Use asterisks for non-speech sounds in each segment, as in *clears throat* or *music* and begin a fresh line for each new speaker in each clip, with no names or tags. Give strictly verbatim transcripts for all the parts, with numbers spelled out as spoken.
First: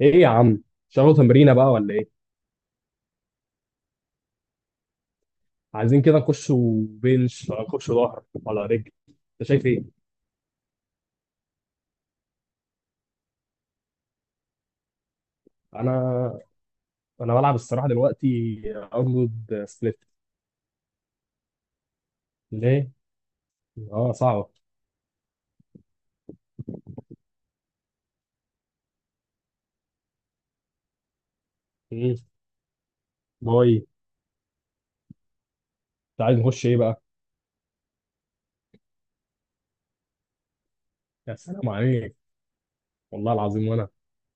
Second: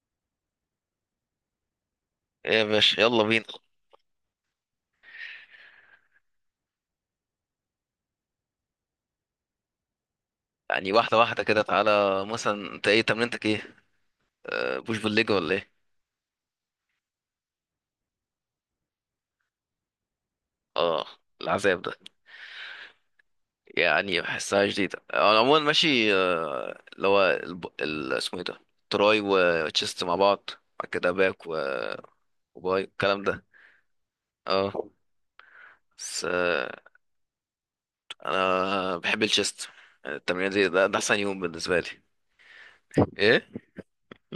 ايه يا عم؟ شغلوا تمرينه بقى ولا ايه؟
يا باشا يلا بينا.
عايزين كده نخش بنش ولا نخش ظهر ولا رجل؟ انت شايف ايه؟
يعني واحدة واحدة كده، تعالى مثلا، انت ايه تمرينتك؟ ايه؟ آه، بوش بالليج ولا ايه؟
انا انا بلعب الصراحه دلوقتي ارنولد سبليت.
اه، العذاب ده.
ليه؟ اه
يعني
صعبه.
بحسها جديدة، آه، انا عموما ماشي، آه، اللي هو الب... ال... اسمه ايه ده؟ تراي وتشيست مع بعض. بعد كده باك و...
مم.
وباي الكلام ده.
باي.
اه،
انت
بس،
عايز نخش
آه،
ايه بقى؟
انا بحب الشيست. التمرين دي ده, ده احسن
يا
يوم
سلام
بالنسبة لي.
عليك، والله
ايه؟
العظيم. وانا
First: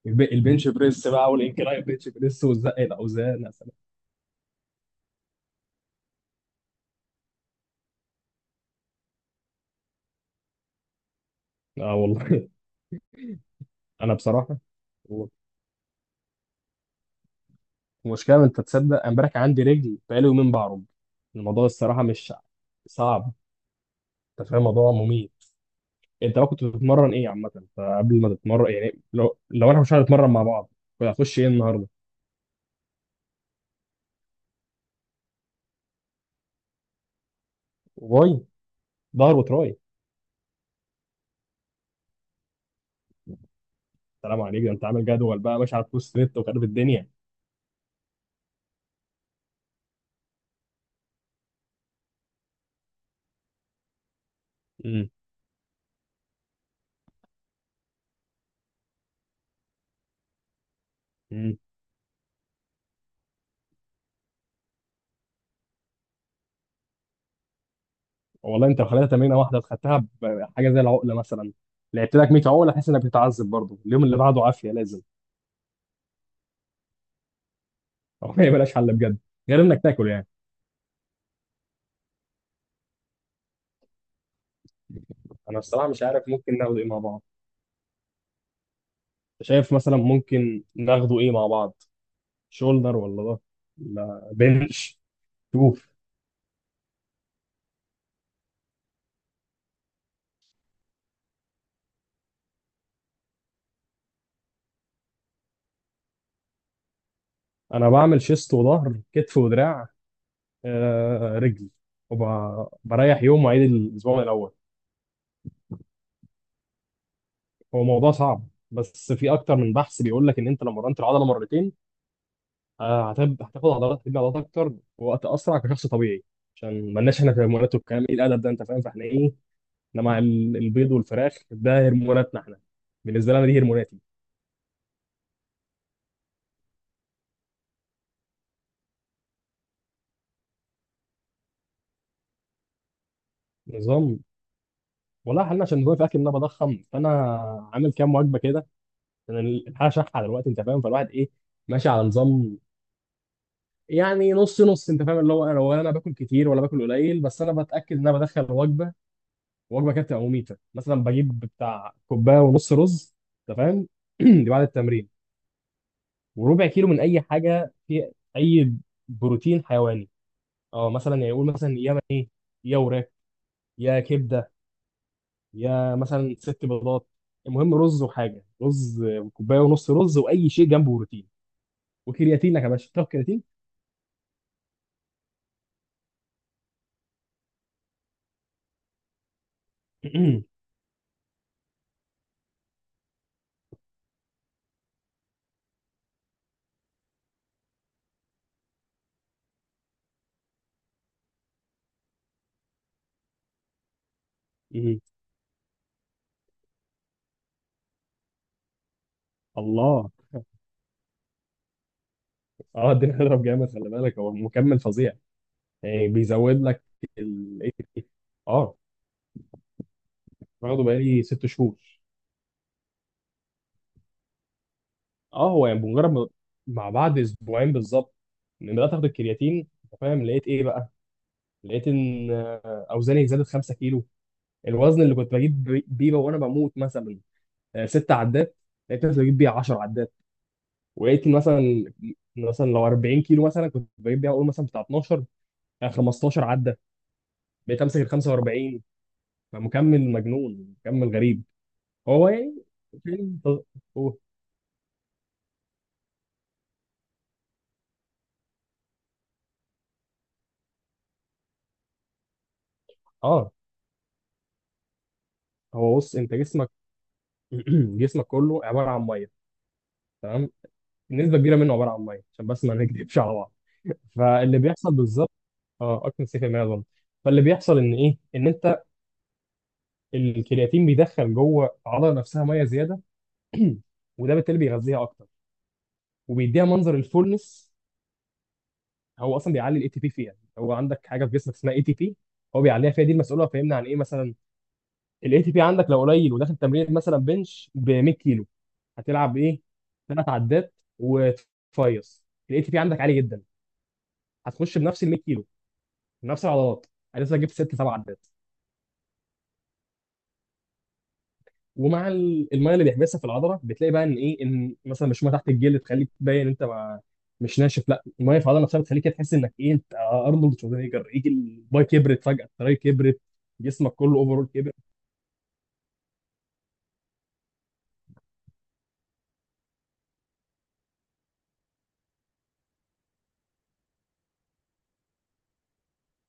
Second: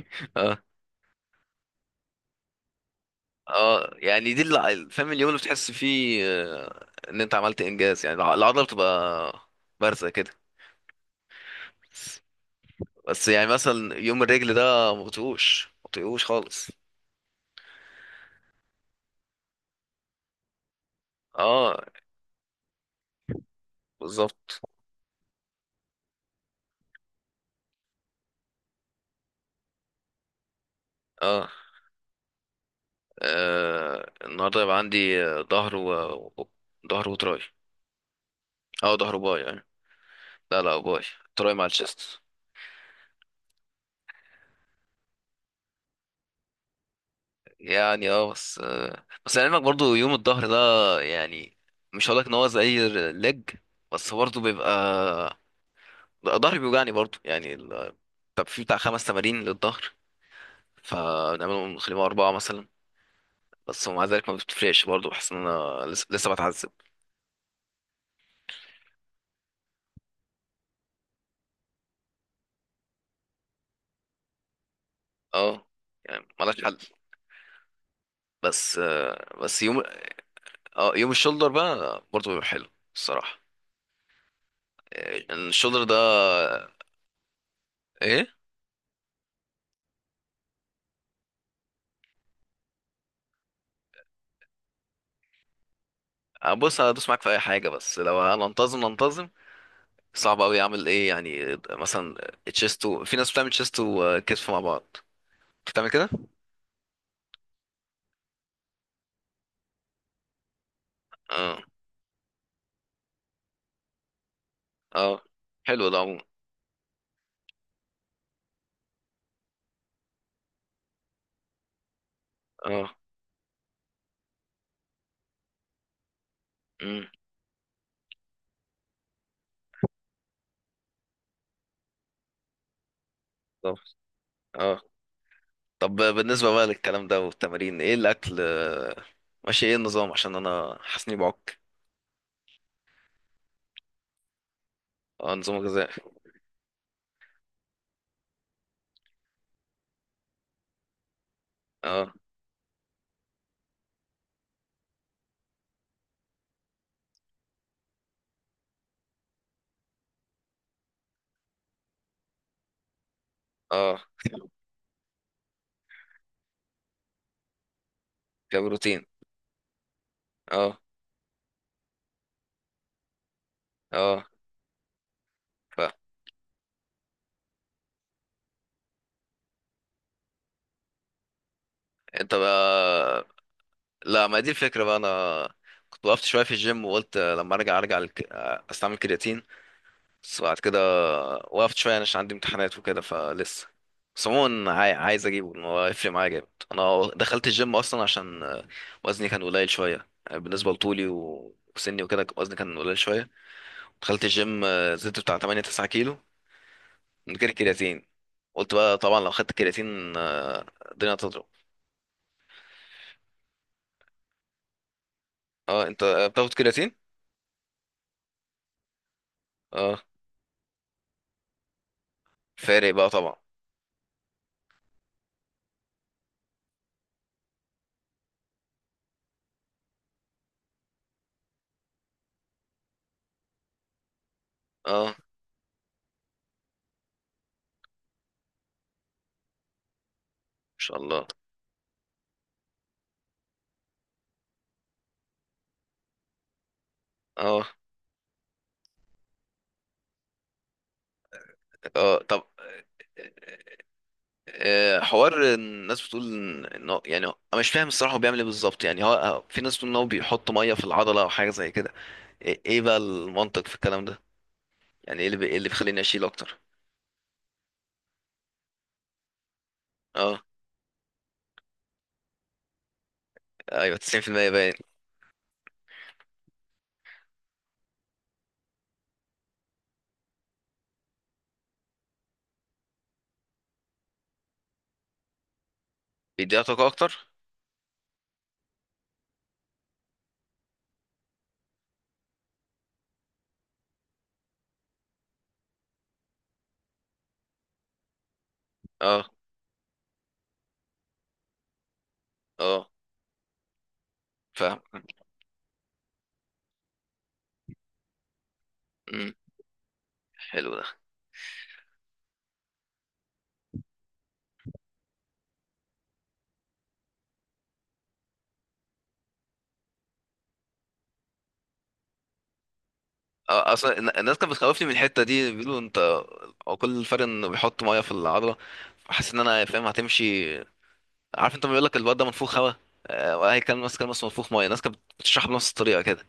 الب-
آه.
البنش بريس بقى والانكلاين بنش بريس وزق الاوزان، يا سلام.
اه، يعني دي اللي فاهم، اليوم اللي بتحس فيه آه، ان انت عملت انجاز، يعني الع- العضله بتبقى بارزه كده.
اه والله.
بس يعني مثلا
*laughs* انا
يوم الرجل
بصراحه،
ده، ما بطيقوش ما بطيقوش خالص.
المشكله، انت تصدق؟ امبارح كان عندي رجل، بقالي يومين بعرج. الموضوع
اه،
الصراحه مش صعب، انت فاهم؟
بالظبط.
الموضوع مميت. انت بقى كنت بتتمرن ايه عامه؟ فقبل ما تتمرن يعني، لو لو انا مش هنتمرن مع بعض، كنت هتخش ايه
اه.
النهارده؟
آه، النهارده يبقى عندي آه، ظهر و و- ظهر وتراي.
باي،
اه، ظهر
ظهر
وباي يعني.
وتراي؟
لا، لا، باي. تراي مع الشيست.
سلام عليك، ده انت عامل جدول بقى ماشي على البوست نت وخارب الدنيا.
يعني اه، بس، آه، بس لعلمك برضو يوم الظهر ده، يعني مش هقولك ان هو زي الليج. بس برضو بيبقى
امم
ظهري بيوجعني برضو، يعني ال... طب في بتاع خمس تمارين للظهر
امم
فنعملهم نخليهم أربعة مثلا. بس ومع ذلك ما بتفرقش برضو، بحس إن أنا لسه, لسه بتعذب.
والله، انت لو خليتها تمرينه واحده خدتها بحاجه زي العقله مثلا، لعبت لك مية عقله تحس انك بتتعذب برضه، اليوم اللي بعده عافيه لازم.
اه، يعني ملهاش حل.
*laughs* هو ما بلاش
بس
حل بجد،
آه،
غير
بس
انك
يوم،
تاكل يعني.
اه، يوم الشولدر بقى برضو بيبقى حلو الصراحة. آه،
انا
الشولدر
الصراحه
ده.
مش عارف ممكن ناخده ايه مع بعض.
ايه؟
شايف مثلا ممكن ناخده ايه مع بعض، شولدر ولا ده؟ لا، بنش.
آه، بص، هدوس معاك في اي حاجة، بس لو هننتظم ننتظم. صعب قوي، اعمل ايه؟ يعني مثلا تشيستو، في ناس بتعمل تشيستو وكتف مع بعض، بتعمل كده.
انا بعمل شيست وظهر كتف ودراع، آه،
اه.
رجل، وبريح يوم واعيد الاسبوع من الاول.
اه، حلو ده عموما.
هو موضوع صعب، بس في اكتر من بحث بيقول لك ان انت لو مرنت العضله مرتين،
اه.
آه، هتب- هتاخد عضلات، هتبني عضلات اكتر وقت اسرع كشخص طبيعي. عشان
امم.
مالناش احنا في هرمونات والكلام ايه الادب ده، انت فاهم؟ فاحنا ايه؟ ده مع ال- البيض والفراخ ده هرموناتنا احنا. بالنسبه لي انا دي
طب،
هرموناتي.
اه، طب، بالنسبة بقى للكلام ده والتمارين، ايه الأكل؟ آه، ماشي ايه النظام؟ عشان انا حاسس اني بعك.
نظام؟
اه،
والله
نظام
حالنا، عشان
غذائي.
نظام في الاكل ان انا بضخم، فانا عامل كام وجبه كده، عشان الحاجه شحه دلوقتي، انت فاهم؟ فالواحد ايه، ماشي على
اه.
نظام. يعني نص نص، انت فاهم اللي هو، انا ولا انا باكل كتير ولا باكل قليل، بس انا بتاكد ان انا بدخل وجبه. وجبه كانت تبقى مميته مثلا، بجيب بتاع كوبايه ونص رز، انت فاهم؟
اه،
*clears throat* دي بعد التمرين، وربع كيلو من اي حاجه، في اي
كبروتين.
بروتين حيواني.
اه
اه مثلا يعني يقول مثلا يا ايه، يا وراك، يا
اه.
كبده،
ف،
يا مثلا ست بيضات. المهم رز، وحاجه رز كوبايه ونص رز واي شيء جنبه بروتين.
انت
وكرياتينك يا باشا، تاخد
بقى.
كرياتين.
لا، ما دي الفكرة بقى، انا كنت وقفت شوية في الجيم، وقلت لما ارجع ارجع لك... استعمل كرياتين بس بعد كده، وقفت شوية يعني عشان عندي امتحانات وكده فلسه. بس عموما، عاي- عايز اجيبه إن هو هيفرق معايا جامد. انا دخلت الجيم اصلا عشان، آه، وزني كان قليل شوية، آه، بالنسبة لطولي و- وسني وكده، وزني كان قليل شوية. دخلت الجيم، آه، زدت
*clears throat*
بتاع تمنية تسعة كيلو من غير كرياتين. قلت بقى طبعا لو خدت
الله.
كرياتين، آه، الدنيا هتضرب.
اه الدنيا هتضرب جامد، خلي بالك هو مكمل فظيع،
اه، انت
يعني
بتاخد
بيزود لك
كرياتين؟
ال اه
اه،
واخده بقالي ست شهور.
فارق بقى طبعا.
اه هو يعني بمجرد ما- مع بعد اسبوعين بالظبط، لما بدات اخد الكرياتين انت فاهم، لقيت ايه بقى؟ لقيت ان آه، اوزاني زادت خمسة كيلو، الوزن
اه، ان
اللي كنت بجيب بي- بيه وانا بموت مثلا آه، ست عدات، لقيت نفسي بجيب بيها عشرة عدات.
شاء الله.
ولقيت إن مثلا مثلا لو اربعين كيلو مثلا كنت بجيب بيها اقول مثلا بتاع اتناشر، آه، خمستاشر عده.
اه،
بقيت امسك ال خمسه واربعين. فمكمل مجنون، مكمل غريب.
اه،
هو
طب،
يعني فيلم ت- هو-
آه، حوار الناس بتقول ان إن هو- يعني انا مش فاهم الصراحه، هو بيعمل ايه بالظبط؟ يعني هو هو- في ناس بتقول ان هو بيحط ميه في العضله او حاجه زي كده. ايه إيه بقى
اه
المنطق في الكلام ده؟ يعني ايه اللي بي... إيه اللي
هو
بيخليني
بص،
اشيل
انت
اكتر؟
جسمك. *clears throat* جسمك كله عباره عن ميه،
اه،
تمام؟ نسبه كبيره منه عباره عن ميه، عشان بس ما نكذبش على بعض.
ايوه، تسعين بالمية
فاللي
باين.
بيحصل بالظبط، اه اكتر من تسعين بالمية اظن. فاللي بيحصل ان ايه، ان انت الكرياتين بيدخل جوه العضله نفسها ميه زياده. *clears throat* وده بالتالي بيغذيها اكتر،
بيديها
وبيديها
طاقه
منظر
اكتر.
الفولنس. هو اصلا بيعلي الاي تي بي فيها، هو عندك حاجه في جسمك اسمها اي تي بي، هو بيعليها فيها، دي المسؤوله، فهمنا عن ايه مثلا. الاي تي بي عندك لو قليل وداخل تمرين مثلا بنش ب مئة كيلو،
اه،
هتلعب ايه؟ ثلاث عدات وتفيص. الاي تي بي
اه،
عندك عالي جدا، هتخش
فاهم.
بنفس ال مئة كيلو بنفس العضلات، لسه جبت ست سبع عدات.
امم. حلو ده.
ومع ال- الميه اللي بيحبسها في العضله، بتلاقي بقى ان ايه، ان مثلا مش ميه تحت الجلد تخليك تبين انت ما، مش ناشف. لا، الميه في العضله نفسها بتخليك كده تحس انك ايه، انت ارنولد شوزنيجر، يجي الباي كبرت فجاه، التراي كبرت.
آه،
جسمك
اصلا الن-
كله
الناس
اوفرول
كانت
كبر.
بتخوفني من الحته دي، بيقولوا انت هو كل الفرق انه بيحط ميه في العضله. حاسس ان انا فاهم هتمشي. عارف، انت ما بيقول لك الواد ده منفوخ هوا. آه، وهي كان ماسك ماسك منفوخ ميه، الناس كانت بتشرح بنفس الطريقه كده.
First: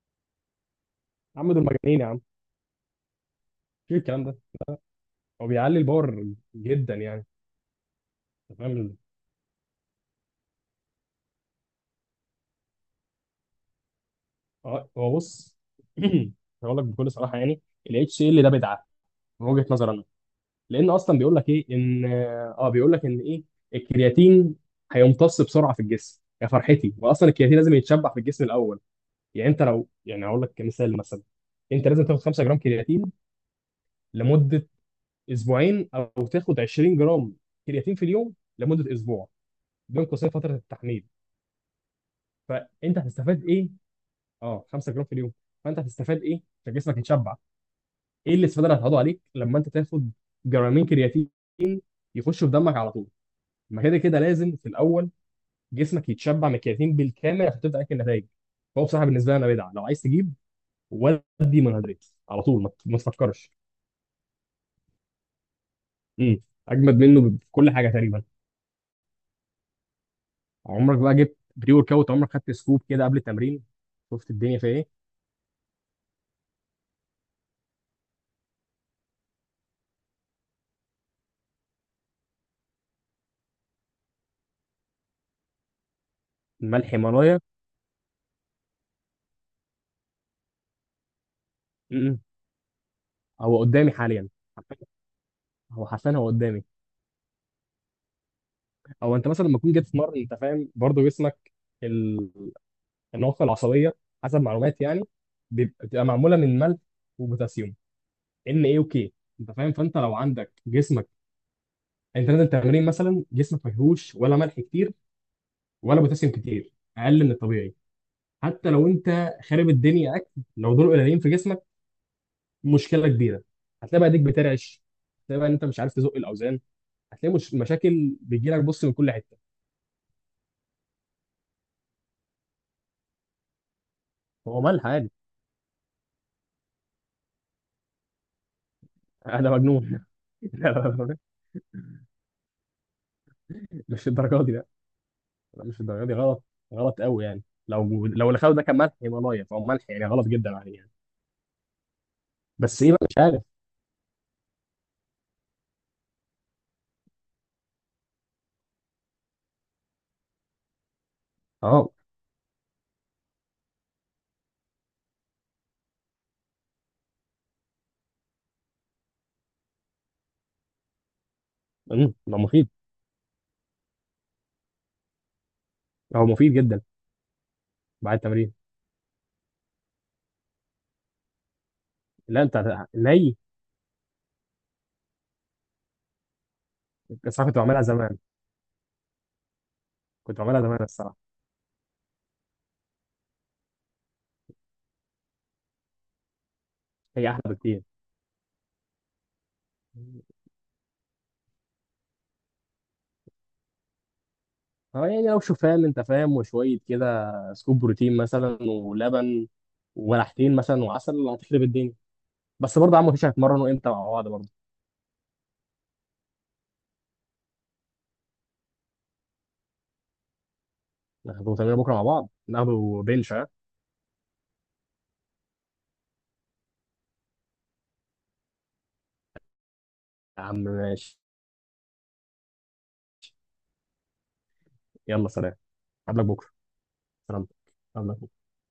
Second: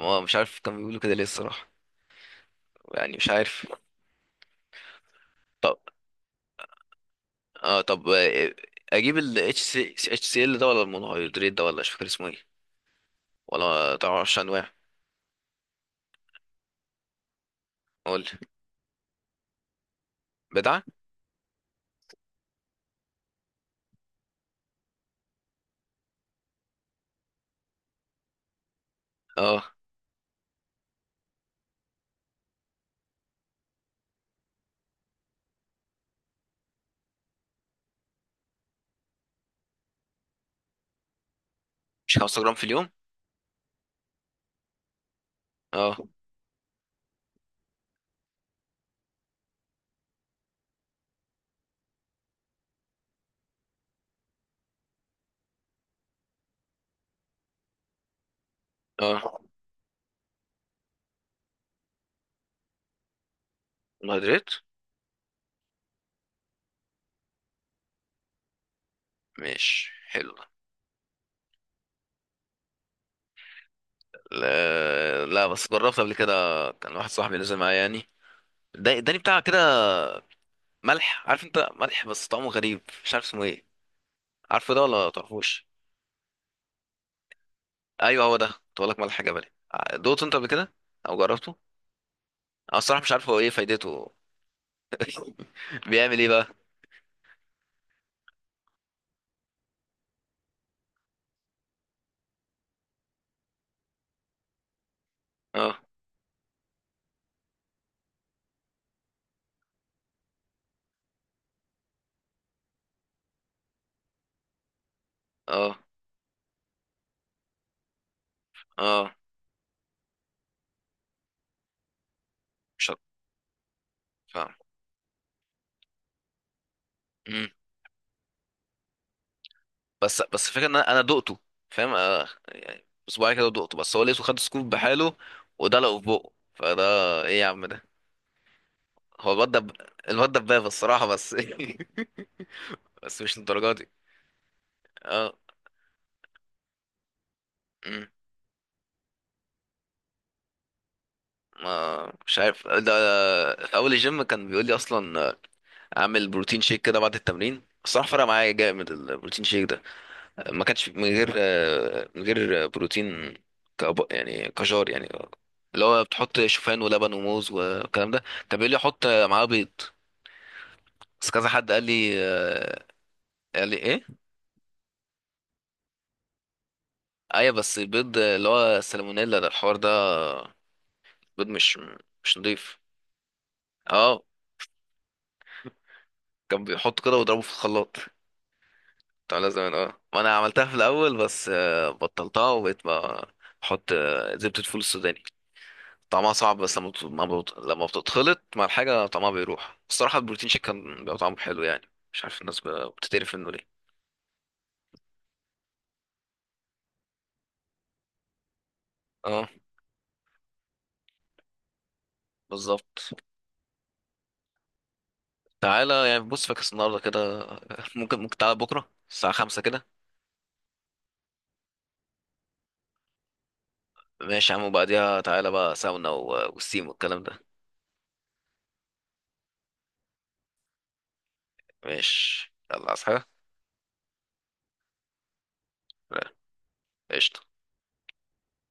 هو مش عارف كانوا بيقولوا كده ليه
يا عم دول
الصراحة.
مجانين، يا عم
يعني مش عارف.
في الكلام ده، هو
طب.
بيعلي الباور جدا يعني،
اه، طب، آه،
انت فاهم.
اجيب ال H C HCl ده ولا المونوهيدرات ده؟ ولا مش فاكر اسمه ايه، ولا تعرفش انواع؟
اه هو بص. *clears throat* هقول لك بكل صراحه يعني، الاتش
قول
سي ال
لي.
ده بدعه من وجهه نظري انا.
بدعة.
لان اصلا بيقول لك ايه ان اه بيقول لك ان ايه، الكرياتين هيمتص بسرعه في الجسم يا فرحتي، واصلا الكرياتين لازم يتشبع في الجسم الاول. يعني انت
اه،
لو يعني، هقول لك مثال مثلا، انت لازم تاخد خمسة جرام كرياتين لمده اسبوعين، او تاخد عشرين جرام كرياتين في اليوم لمده اسبوع، بين قوسين فتره التحميل.
مش خمسة جرام في اليوم؟
فانت هتستفاد ايه؟ اه خمسة جرام في اليوم، فانت
اه،
هتستفاد ايه عشان جسمك يتشبع؟ ايه الاستفاده اللي هتقعدوا عليك لما انت تاخد جرامين كرياتين يخشوا في دمك على طول؟ ما كده كده لازم في الاول جسمك يتشبع من الكرياتين بالكامل عشان تبدا تاكل نتائج. فهو بصراحه بالنسبه لي
اه،
انا بدعه. لو عايز تجيب ودي منهدرات على طول، ما ت- ما تفكرش.
مونوهيدرات.
امم اجمد منه ب- في كل حاجه تقريبا.
مش حلو؟
عمرك بقى جبت بري ورك اوت؟ عمرك خدت سكوب كده قبل التمرين؟ شفت الدنيا فيها ايه؟
لا، لا، بس جربت قبل كده، كان واحد صاحبي نزل معايا يعني، ده اداني بتاع كده. ملح، عارف انت؟ ملح بس طعمه غريب، مش عارف اسمه ايه. عارفه ده ولا تعرفوش؟
ملح هيمالايا.
ايوه، هو ده، كنت بقول لك ملح جبلي. دوت انت قبل كده او جربته؟
امم
انا الصراحه مش عارف هو ايه
هو قدامي
فايدته.
حاليا، هو حرفيا
بيعمل ايه
هو
بقى؟
قدامي. او انت مثلا لما تكون جيت في مره، انت فاهم برضه جسمك، النواقص العصبيه، حسب معلوماتي يعني،
اه،
بيبقى- بتبقى معموله من ملح وبوتاسيوم، ان ايه وكي، انت فاهم؟ فانت لو عندك جسمك، انت نازل تمرين مثلا، جسمك ما فيهوش ولا ملح كتير
اه،
ولا بوتاسيوم كتير، اقل من الطبيعي، حتى لو
اه،
انت خارب الدنيا اكل. لو دول قليلين في جسمك،
مش عارف.
مشكله كبيره. هتلاقي بقى ايديك
فاهم.
بترعش، هتلاقي بقى ان انت مش عارف تزق الاوزان، هتلاقي
مم.
مش مشاكل بتجيلك بص من كل حته.
بس بس الفكره ان انا أنا دقته، فاهم؟ آه، يعني اسبوعين كده دقته، بس هو لقيته خد
هو
سكوب
ملح عادي،
بحاله ودلقه في بقه فده. ايه يا عم ده؟ هو
انا
الواد دب...
مجنون.
الواد
*laughs*
دبابه
لا، لا،
الصراحه،
لا،
بس *laughs* بس مش للدرجه دي.
مش الدرجات دي.
اه.
لا، مش الدرجه دي، غلط، غلط قوي يعني. لو
مم.
لو اللي خده ده كان ملح يبقى لايف او ملح، يعني غلط جدا عليه يعني.
ما مش عارف
بس
ده.
ايه بقى، مش عارف.
في اول الجيم كان بيقول لي اصلا، آه، اعمل بروتين شيك كده بعد التمرين. الصراحه، فرق معايا جامد البروتين شيك ده، ما كانش من غير
اه.
آه، من غير بروتين. كأب... يعني كجار يعني، اللي هو بتحط شوفان ولبن وموز والكلام ده. طب قال لي احط معاه بيض، بس كذا حد قال لي،
امم هو مفيد،
آه، قال لي ايه؟
هو مفيد جدا،
ايوه، بس
بعد
البيض اللي
التمرين.
هو السالمونيلا ده الحوار ده، بيض مش مش
لا انت
نضيف.
هت- ني.
اه، كان بيحط كده
بس
ويضربه
انا
في
كنت بعملها
الخلاط
زمان
بتاع زمان، اه، وانا
كنت بعملها
عملتها في
زمان
الاول،
الصراحه.
بس آه، بطلتها وبقيت بقى بحط آه، زبدة فول السوداني، طعمها صعب بس لما بت- ما
هي احلى
بت-
بكتير.
لما بتتخلط مع الحاجة طعمها بيروح الصراحة. البروتين شيك كان بيبقى طعمه حلو، يعني مش عارف الناس ب- بتتقرف منه ليه؟
اه يعني، لو شوفان انت فاهم، وشويه كده سكوب بروتين مثلا ولبن
اه،
وملحتين مثلا وعسل، هتخرب الدنيا. بس برضه يا عم،
بالظبط.
مفيش هنتمرن وامتى مع بعض برضه؟
تعالى يعني، بص فاكس النهاردة كده *laughs* ممكن ممكن تعالى بكرة الساعة خمسة كده.
ناخده تمرين بكره مع بعض، ناخده بنش ها؟
ماشي يا عم، وبعديها تعالى بقى ساونا و- والسيم والكلام ده.
يا عم ماشي،
ماشي، يلا، عايز حاجة؟
يلا سلام، قبلك
لا.
بكره.
قشطة.
ربك، ربك.